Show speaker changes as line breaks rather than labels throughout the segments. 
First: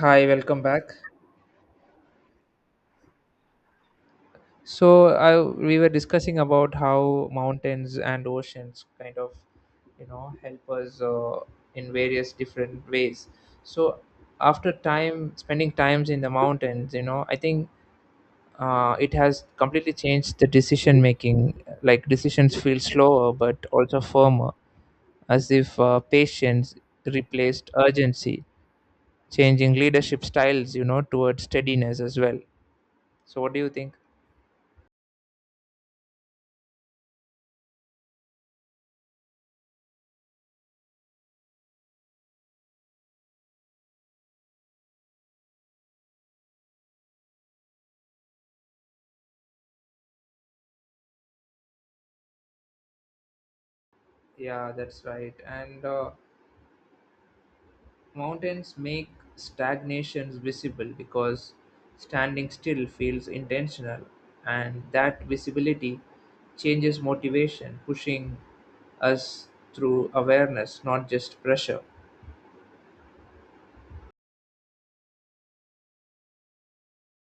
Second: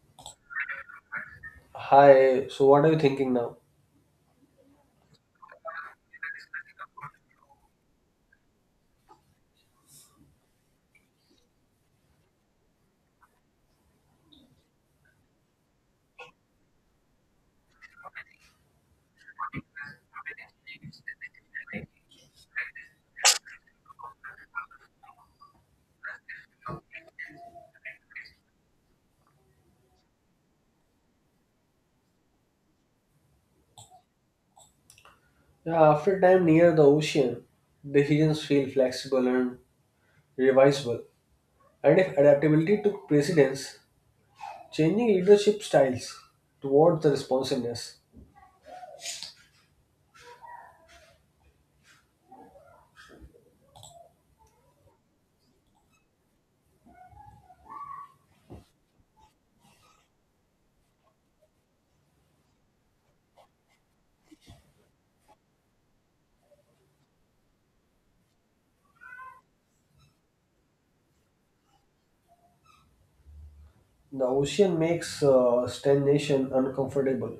Hi, welcome back.
Hi, so what are you thinking now?
So, i we were discussing about how mountains and oceans kind of, you know, help us in various different ways. So, after time spending times in the mountains, you know, I think it has completely changed the decision making. Like decisions feel slower but also firmer, as if patience replaced urgency, changing leadership styles, you know, towards steadiness as well. So, what do you think?
Yeah, after time near the ocean, decisions feel flexible and revisable. And if adaptability took precedence, changing leadership styles towards the responsiveness,
Yeah, that's right. And mountains make stagnations visible because standing still feels intentional, and that visibility changes motivation, pushing us through awareness, not just pressure.
the ocean makes stagnation uncomfortable.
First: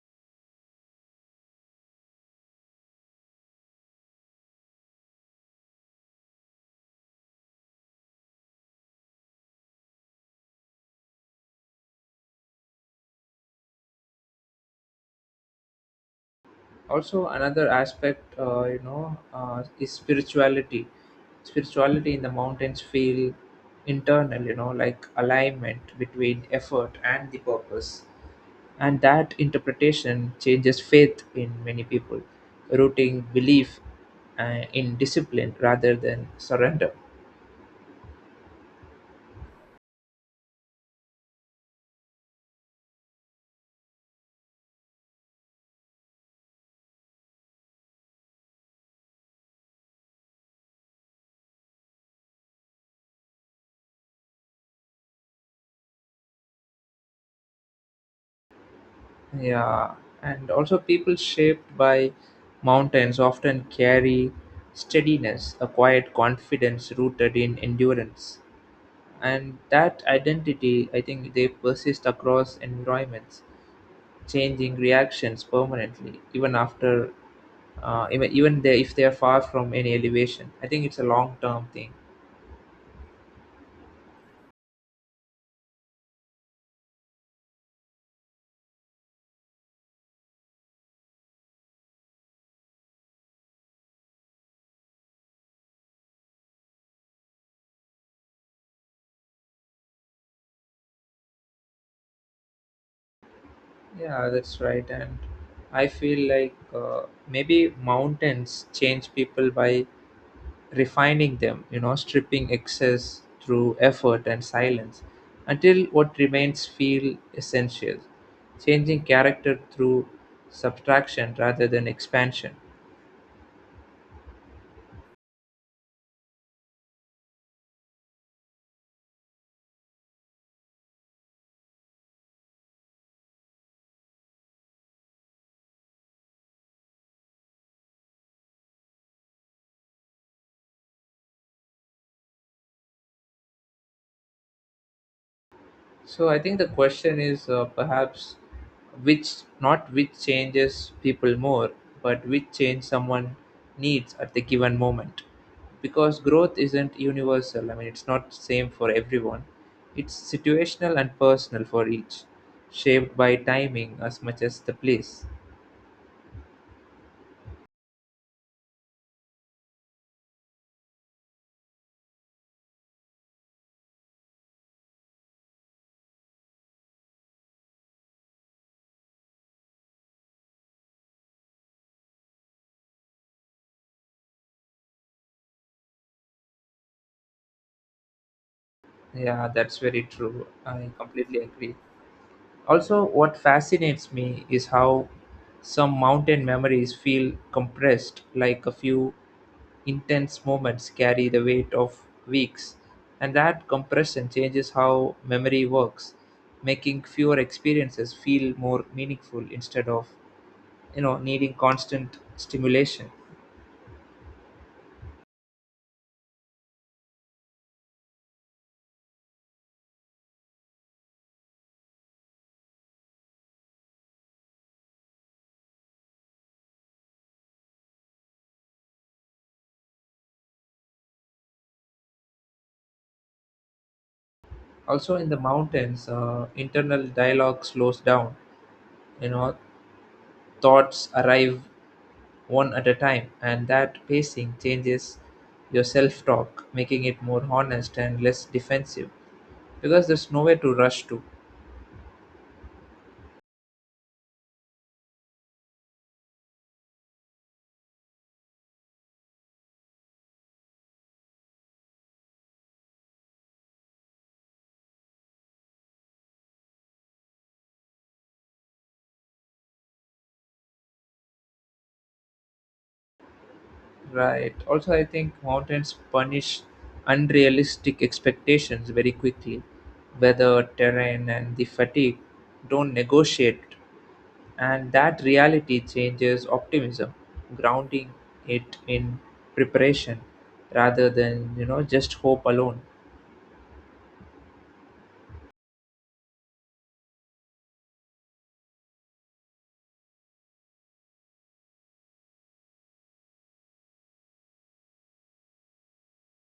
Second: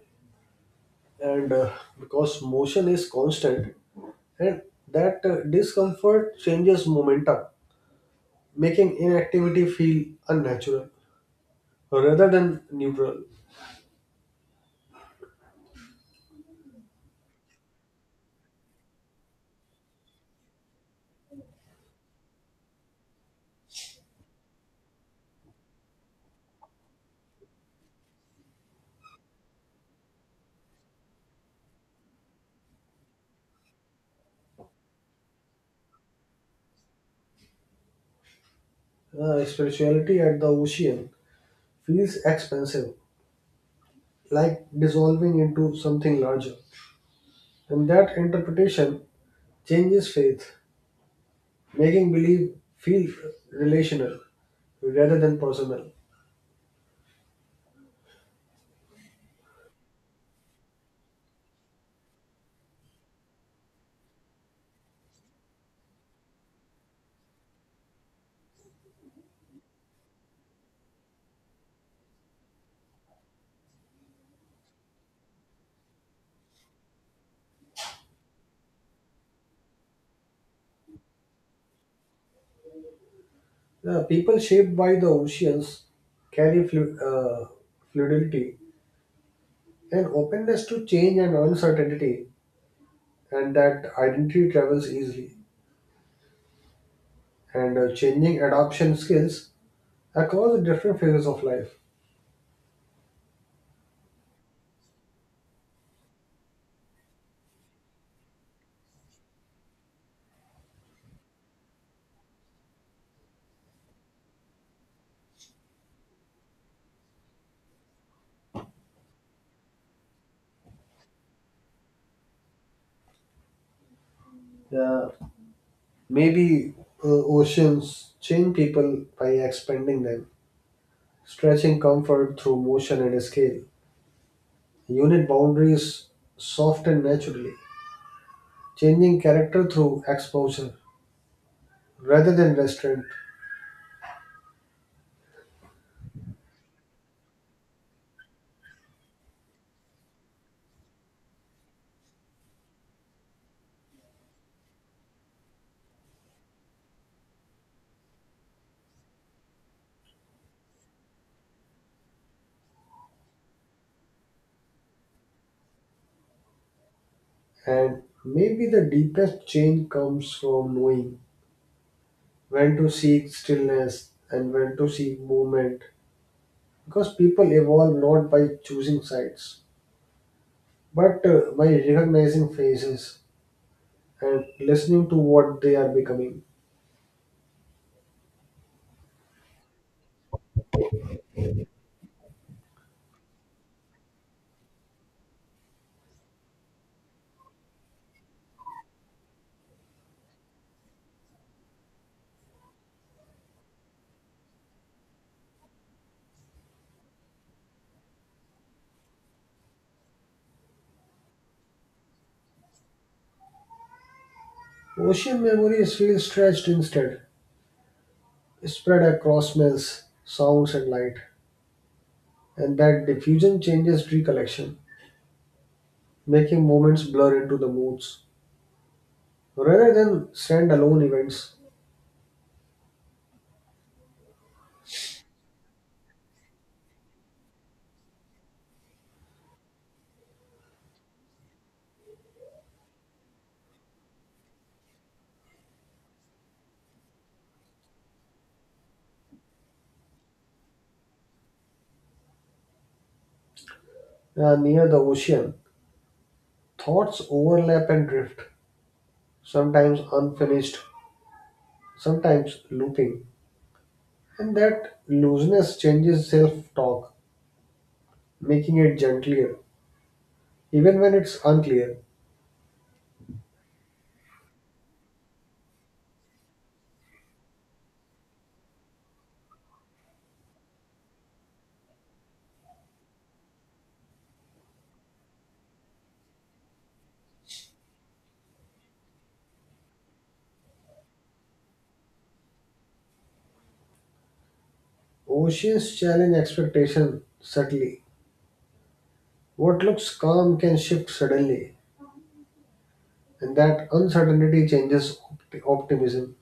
And because motion is constant, and that discomfort changes momentum, making inactivity feel unnatural rather than neutral.
Also, another aspect, is spirituality. Spirituality in the mountains feel internal, you know, like alignment between effort and the purpose. And that interpretation changes faith in many people, rooting belief in discipline rather than surrender.
Spirituality at the ocean feels expansive, like dissolving into something larger. And that interpretation changes faith, making belief feel relational rather than personal.
Yeah, and also people shaped by mountains often carry steadiness, a quiet confidence rooted in endurance. And that identity, I think, they persist across environments changing reactions permanently, even after, if they are far from any elevation. I think it's a long term thing.
The people shaped by the oceans carry fluidity and openness to change and uncertainty, and that identity travels easily. And changing adoption skills across the different phases of life.
Yeah, that's right. And I feel like maybe mountains change people by refining them, you know, stripping excess through effort and silence until what remains feel essential, changing character through subtraction rather than expansion.
Yeah, maybe oceans change people by expanding them, stretching comfort through motion and scale. Unit boundaries soften naturally, changing character through exposure rather than restraint.
So I think the question is perhaps which not which changes people more, but which change someone needs at the given moment. Because growth isn't universal. I mean, it's not same for everyone. It's situational and personal for each, shaped by timing as much as the place.
And maybe the deepest change comes from knowing when to seek stillness and when to seek movement. Because people evolve not by choosing sides, but by recognizing phases and listening to what they are becoming.
Yeah, that's very true. I completely agree. Also, what fascinates me is how some mountain memories feel compressed, like a few intense moments carry the weight of weeks. And that compression changes how memory works, making fewer experiences feel more meaningful instead of, you know, needing constant stimulation.
Ocean memories feel stretched instead, spread across smells, sounds, and light, and that diffusion changes recollection, making moments blur into the moods, rather than standalone events.
Also, in the mountains, internal dialogue slows down. You know, thoughts arrive one at a time, and that pacing changes your self talk, making it more honest and less defensive because there's nowhere to rush to,
Near the ocean, thoughts overlap and drift, sometimes unfinished, sometimes looping, and that looseness changes self talk, making it gentler, even when it's unclear.
right? Also, I think mountains punish unrealistic expectations very quickly. Weather, terrain, and the fatigue don't negotiate, and that reality changes optimism, grounding it in preparation rather than you know just hope alone.
Oceans challenge expectation subtly. What looks calm can shift suddenly, and that uncertainty changes optimism,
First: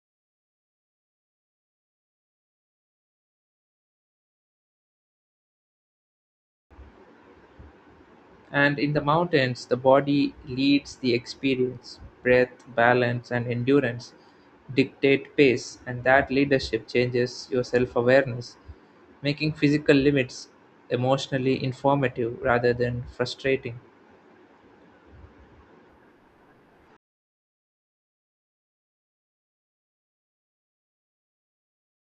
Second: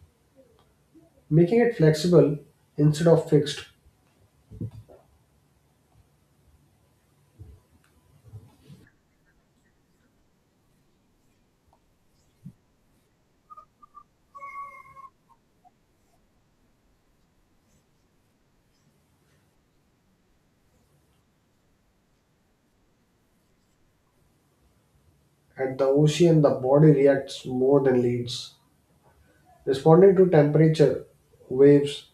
making it flexible instead of fixed.
And in the mountains, the body leads the experience. Breath, balance, and endurance dictate pace, and that leadership changes your self awareness, making physical limits emotionally informative rather than frustrating.
At the ocean, the body reacts more than leads, responding to temperature, waves,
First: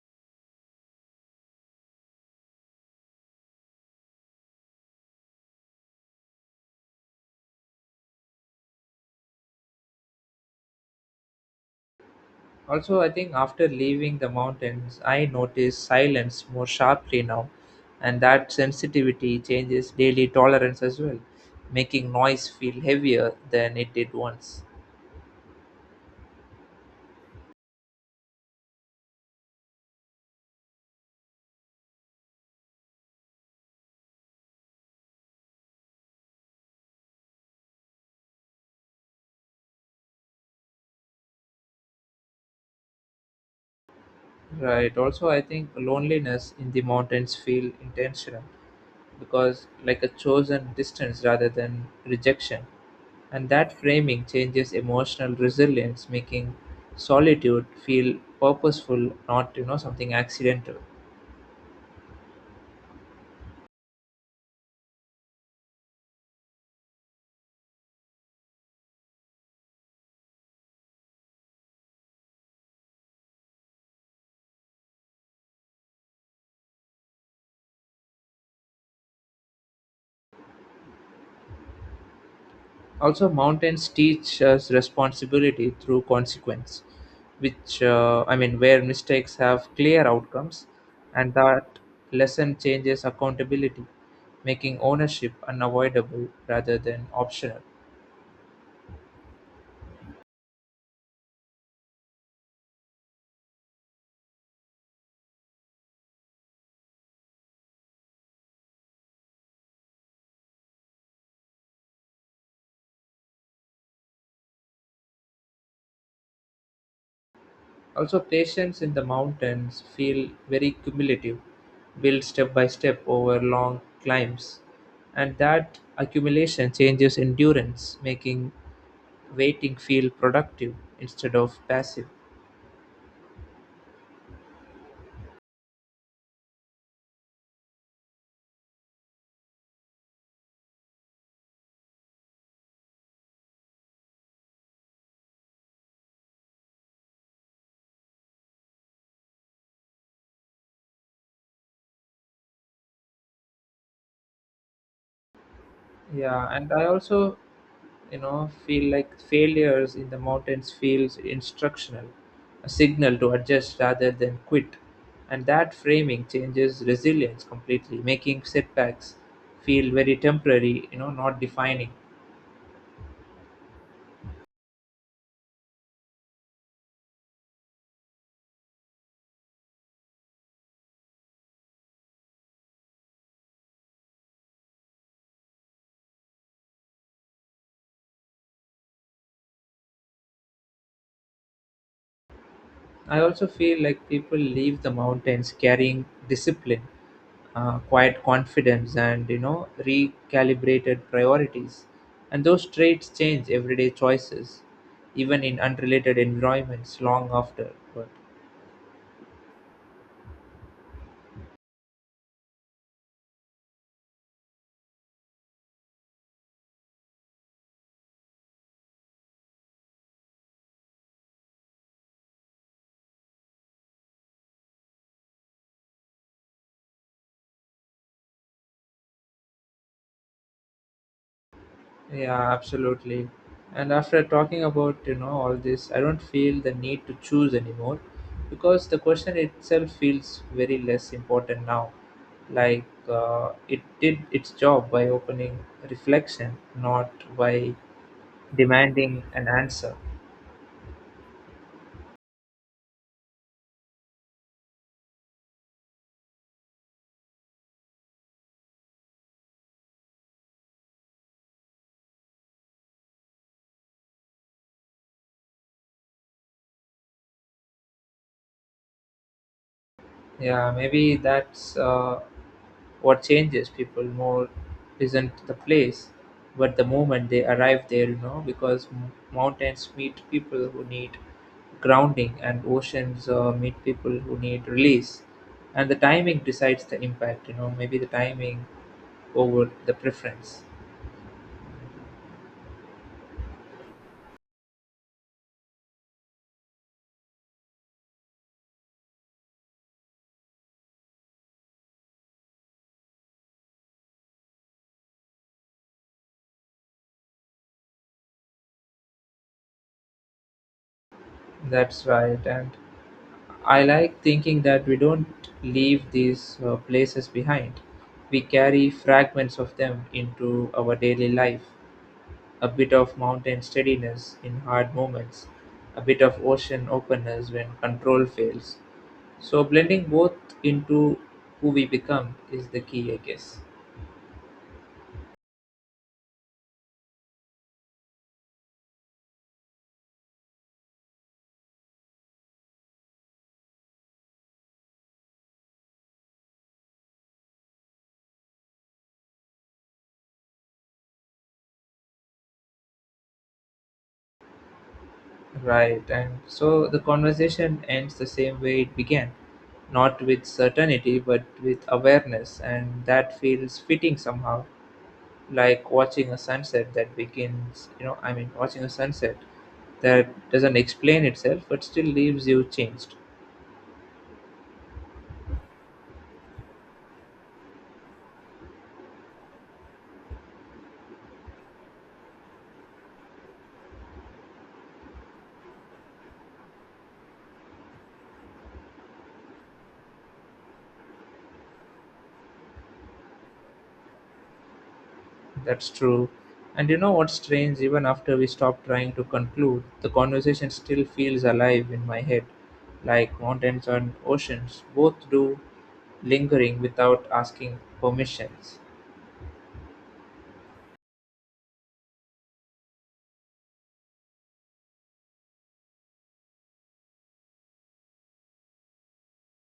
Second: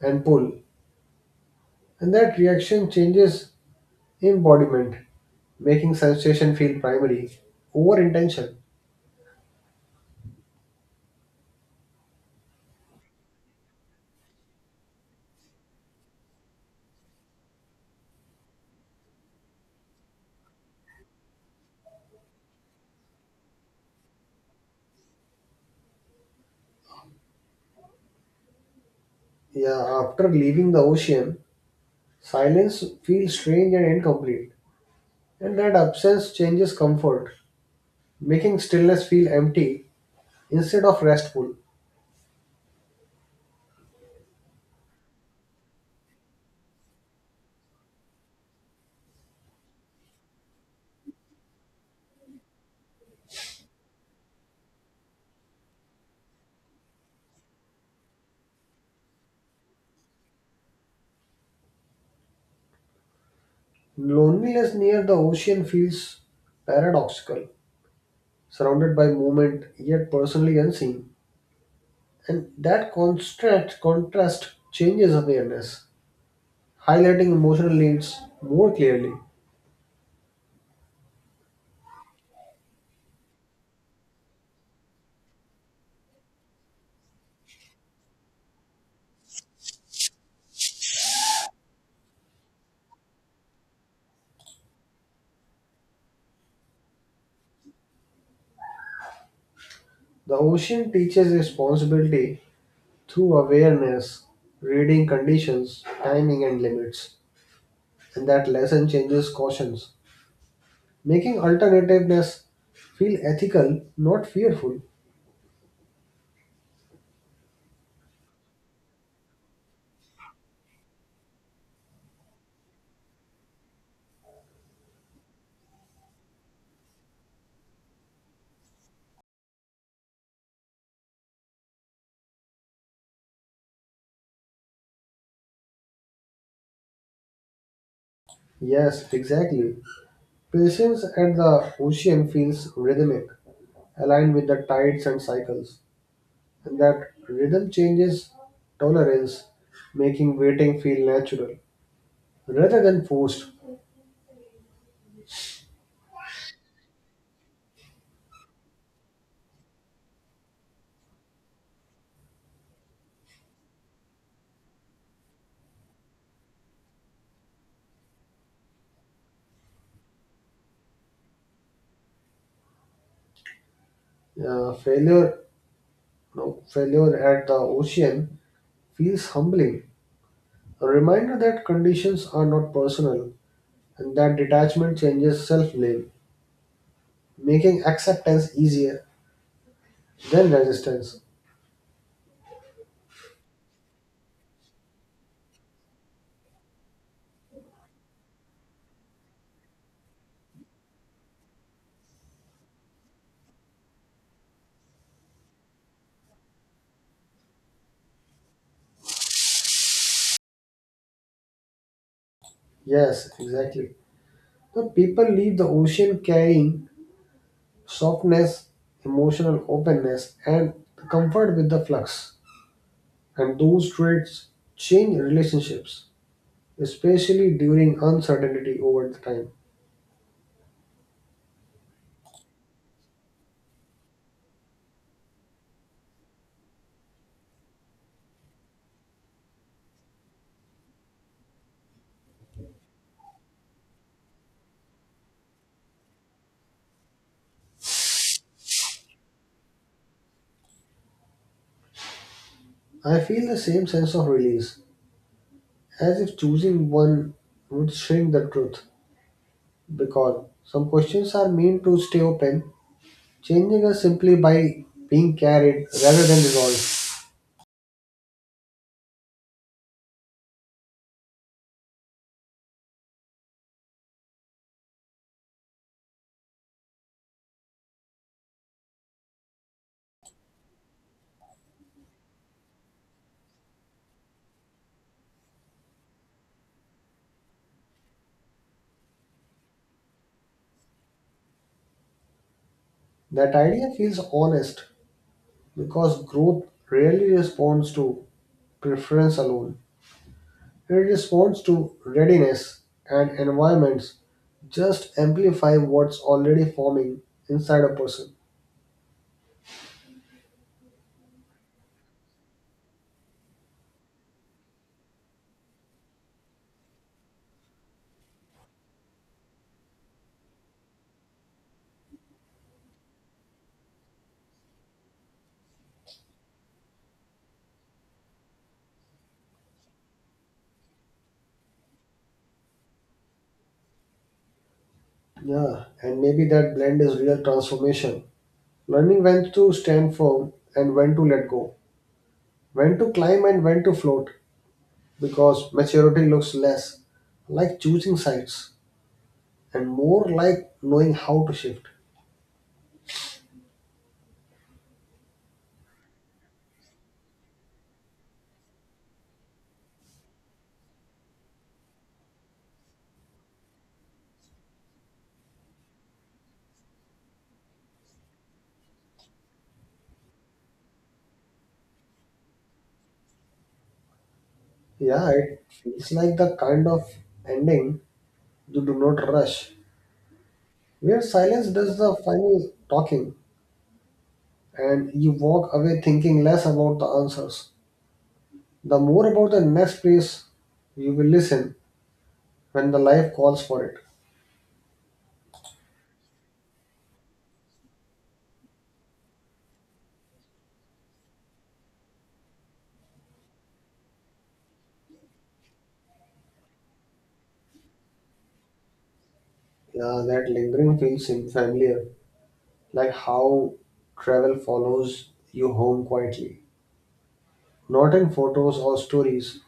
and pull, and that reaction changes embodiment, making sensation feel primary over intention.
Also, I think after leaving the mountains, I notice silence more sharply now, and that sensitivity changes daily tolerance as well, making noise feel heavier than it did once.
Yeah, after leaving the ocean, silence feels strange and incomplete, and that absence changes comfort, making stillness feel empty instead of restful.
Right. Also, I think loneliness in the mountains feel intentional because like a chosen distance rather than rejection. And that framing changes emotional resilience, making solitude feel purposeful, not, you know, something accidental.
Loneliness near the ocean feels paradoxical, surrounded by movement yet personally unseen, and that contrast changes awareness, highlighting emotional needs more clearly.
Also, mountains teach us responsibility through consequence, which I mean, where mistakes have clear outcomes, and that lesson changes accountability, making ownership unavoidable rather than optional.
The ocean teaches responsibility through awareness, reading conditions, timing, and limits, and that lesson changes cautions, making alternativeness feel ethical, not fearful.
Also, patience in the mountains feel very cumulative, built step by step over long climbs, and that accumulation changes endurance, making waiting feel productive instead of passive.
Yes, exactly. Patience at the ocean feels rhythmic, aligned with the tides and cycles. And that rhythm changes tolerance, making waiting feel natural rather than forced.
Yeah, and I also, you know, feel like failures in the mountains feels instructional, a signal to adjust rather than quit. And that framing changes resilience completely, making setbacks feel very temporary, you know, not defining.
Failure, no, Failure at the ocean feels humbling, a reminder that conditions are not personal, and that detachment changes self blame, making acceptance easier than resistance.
I also feel like people leave the mountains carrying discipline, quiet confidence, and you know, recalibrated priorities. And those traits change everyday choices, even in unrelated environments long after. But
Yes, exactly. The people leave the ocean carrying softness, emotional openness, and comfort with the flux. And those traits change relationships, especially during uncertainty over the time.
yeah, absolutely. And after talking about, you know, all this, I don't feel the need to choose anymore because the question itself feels very less important now. Like it did its job by opening reflection, not by demanding an answer.
I feel the same sense of release, as if choosing one would shrink the truth, because some questions are meant to stay open, changing us simply by being carried rather than resolved.
Yeah, maybe that's what changes people more isn't the place, but the moment they arrive there, you know, because mountains meet people who need grounding and oceans meet people who need release. And the timing decides the impact, you know, maybe the timing over the preference.
That idea feels honest because growth rarely responds to preference alone. Her response to readiness and environments just amplify what's already forming inside a person.
That's right. And I like thinking that we don't leave these places behind. We carry fragments of them into our daily life. A bit of mountain steadiness in hard moments, a bit of ocean openness when control fails. So blending both into who we become is the key, I guess.
Yeah, and maybe that blend is real transformation. Learning when to stand firm and when to let go, when to climb and when to float, because maturity looks less like choosing sides and more like knowing how to shift.
Right, and so the conversation ends the same way it began, not with certainty but with awareness, and that feels fitting somehow, like watching a sunset that begins, watching a sunset that doesn't explain itself but still leaves you changed.
Yeah, it feels like the kind of ending you do not rush, where silence does the final talking and you walk away thinking less about the answers, the more about the next place you will listen when the life calls for it.
That's true. And you know what's strange? Even after we stop trying to conclude, the conversation still feels alive in my head, like mountains and oceans. Both do lingering without asking permissions.
Yeah, that lingering feels familiar, like how travel follows you home quietly, not in photos or stories,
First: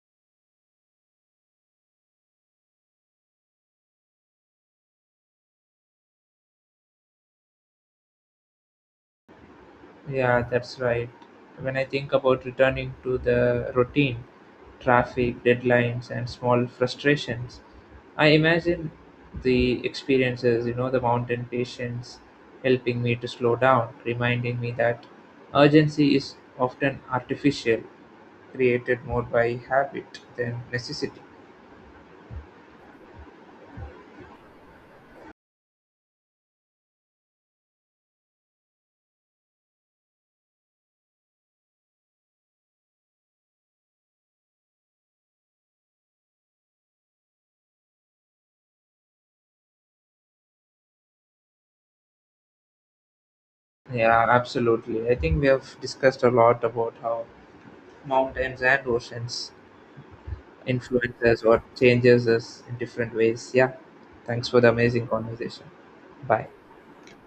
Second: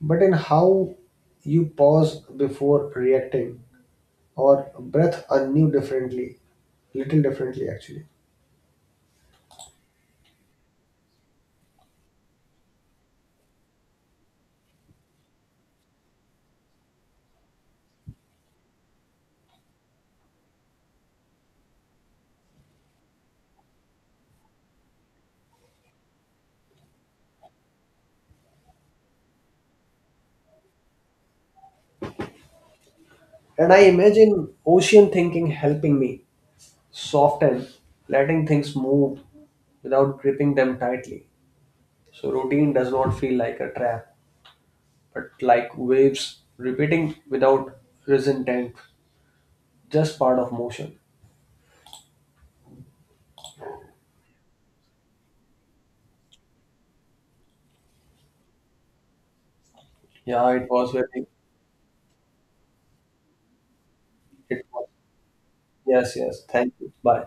but in how you pause before reacting or breathe anew differently, little differently actually.
Yeah, that's right. When I think about returning to the routine, traffic, deadlines, and small frustrations, I imagine the experiences, you know, the mountain patients helping me to slow down, reminding me that urgency is often artificial, created more by habit than necessity.
And I imagine ocean thinking helping me soften, letting things move without gripping them tightly. So routine does not feel like a trap, but like waves repeating without resentment, just part of motion.
Yeah, absolutely. I think we have discussed a lot about how mountains and oceans
Yeah, it was very.
influences or changes us in different ways. Yeah. Thanks for
It
the
was,
amazing conversation.
yes, yes.
Bye.
Thank you. Bye.